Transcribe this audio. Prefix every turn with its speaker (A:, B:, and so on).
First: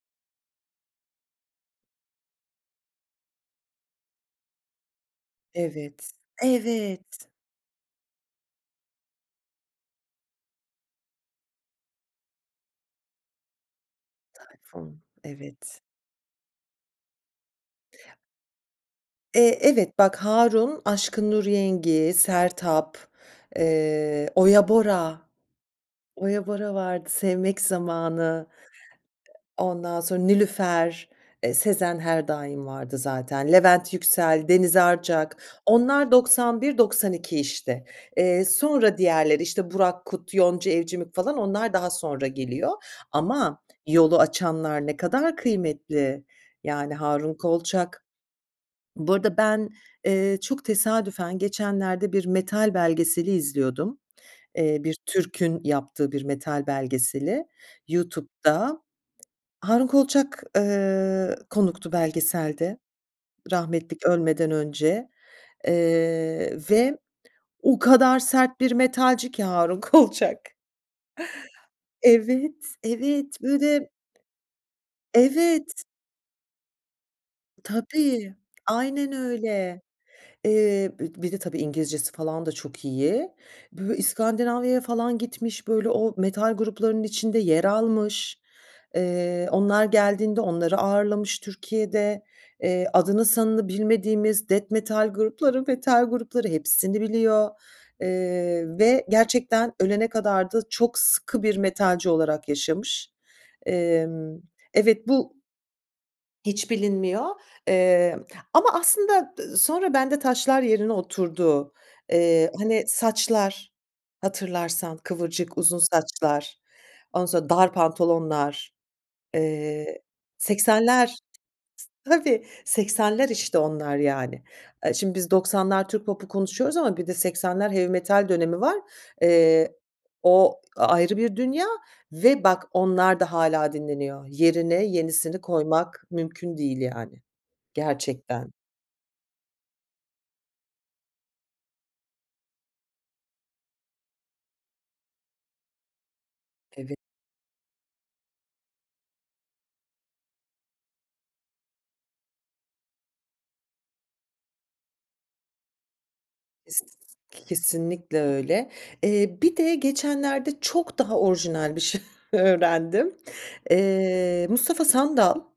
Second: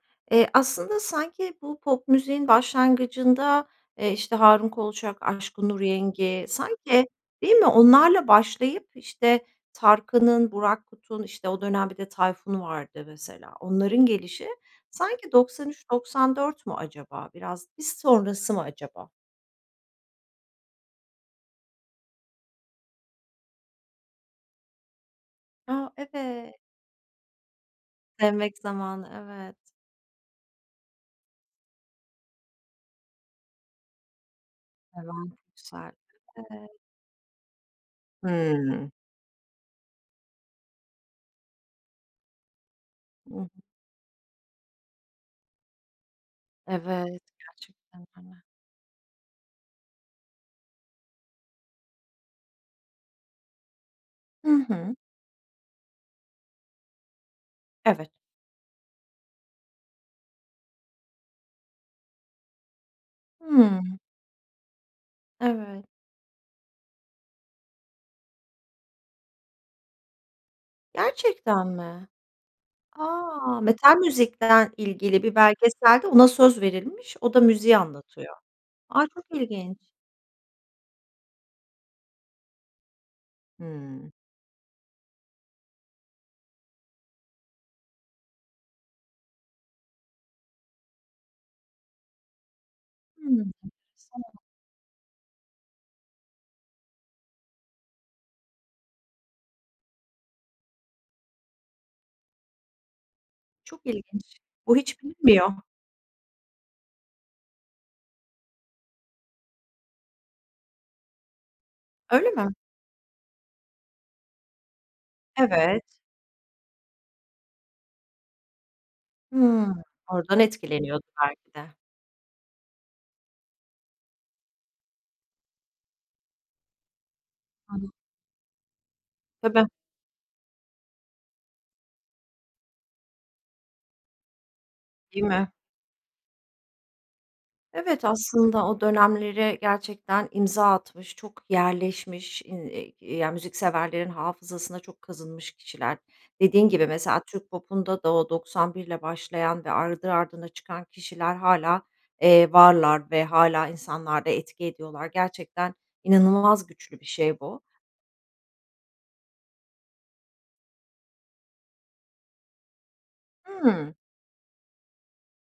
A: Eee, aslında sanki bu pop müziğin başlangıcında, eee, işte, Harun Kolçak, Aşkın Nur
B: Evet.
A: Yengi sanki
B: Evet.
A: Değil mi? Onlarla başlayıp, işte, Tarkan'ın, Burak Kut'un, işte, o dönem bir de Tayfun vardı mesela onların gelişi
B: Tayfun,
A: sanki doksan
B: evet.
A: üç doksan dört mü acaba biraz, biz sonrası mı acaba?
B: Eee, evet, bak, Harun, Aşkın Nur Yengi, Sertab, eee, Oya Bora,
A: A,
B: Oya
A: evet.
B: Bora vardı, Sevmek Zamanı,
A: Sevmek Zamanı, evet.
B: e ondan sonra Nilüfer, eee, Sezen her daim vardı zaten. Levent Yüksel, Deniz Arcak,
A: Levent Yüksel,
B: onlar doksan
A: evet.
B: bir doksan iki, işte. Eee,
A: Hımm.
B: sonra diğerleri, işte, Burak Kut, Yonca Evcimik falan onlar daha sonra geliyor.
A: Hı
B: Ama
A: hı.
B: yolu açanlar ne kadar kıymetli. Yani
A: Evet,
B: Harun Kolçak
A: gerçekten, değil mi?
B: Bu arada ben, eee, çok tesadüfen geçenlerde bir metal belgeseli izliyordum,
A: Hı
B: eee,
A: hı.
B: bir Türk'ün yaptığı bir metal belgeseli
A: Evet.
B: YouTube'da. Harun Kolçak, eee, konuktu belgeselde, rahmetli
A: Hımm.
B: k ölmeden önce,
A: Evet.
B: eee, ve o kadar sert bir metalci ki Harun Kolçak.
A: Gerçekten mi?
B: Evet, evet,
A: A!
B: böyle
A: Metal müzikle ilgili bir
B: Evet.
A: belgeselde ona söz verilmiş. O da müziği
B: Tabii,
A: anlatıyor. Ay,
B: aynen
A: çok ilginç.
B: öyle. Eee, be bir de, tabii, İngilizcesi falan da çok iyi. Böyle
A: Hımm.
B: İskandinavya'ya falan gitmiş, böyle o metal gruplarının içinde yer almış. Eee, onlar geldiğinde onları ağırlamış Türkiye'de. Eee, adını
A: Hıı,
B: sanını
A: enteresan.
B: bilmediğimiz death metal grupları metal grupları, hepsini biliyor, eee, ve gerçekten ölene kadar da çok sıkı bir metalci olarak yaşamış.
A: Çok ilginç,
B: Emm,
A: bu hiç
B: evet, bu
A: bilinmiyor.
B: hiç bilinmiyor, emm, ama aslında dı sonra bende taşlar yerine oturdu.
A: Öyle
B: Eee,
A: mi?
B: hani saçlar, hatırlarsan kıvırcık, uzun
A: Evet.
B: saçlar, ondan sonra dar pantolonlar,
A: Hımm.
B: eee,
A: Oradan etkileniyordu
B: 80'ler,
A: belki de.
B: tabii, 80'ler, işte, onlar yani. Aaa, şimdi biz 90'lar Türk popu konuşuyoruz ama bir de 80'ler
A: Hı
B: heavy
A: hı.
B: metal dönemi var.
A: Tabii.
B: Eee, o a ayrı bir dünya ve bak onlar da hâlâ dinleniyor. Yerine
A: Değil
B: yenisini
A: mi?
B: koymak mümkün değil yani,
A: Evet,
B: gerçekten.
A: aslında o dönemlere gerçekten imza atmış çok yerleşmiş in i ya müzikseverlerin hafızasına çok kazınmış kişiler. Dediğin gibi
B: Eve
A: mesela Türk popunda da o 91'le başlayan ve ardı ardına çıkan kişiler hâlâ, eee, varlar ve hâlâ insanlarda etki ediyorlar gerçekten inanılmaz güçlü bir şey
B: [unintelligible]
A: bu.
B: Kesinlikle öyle. Eee, bir de geçenlerde çok daha orijinal bir şey öğrendim.
A: Hıı.
B: Eee, Mustafa Sandal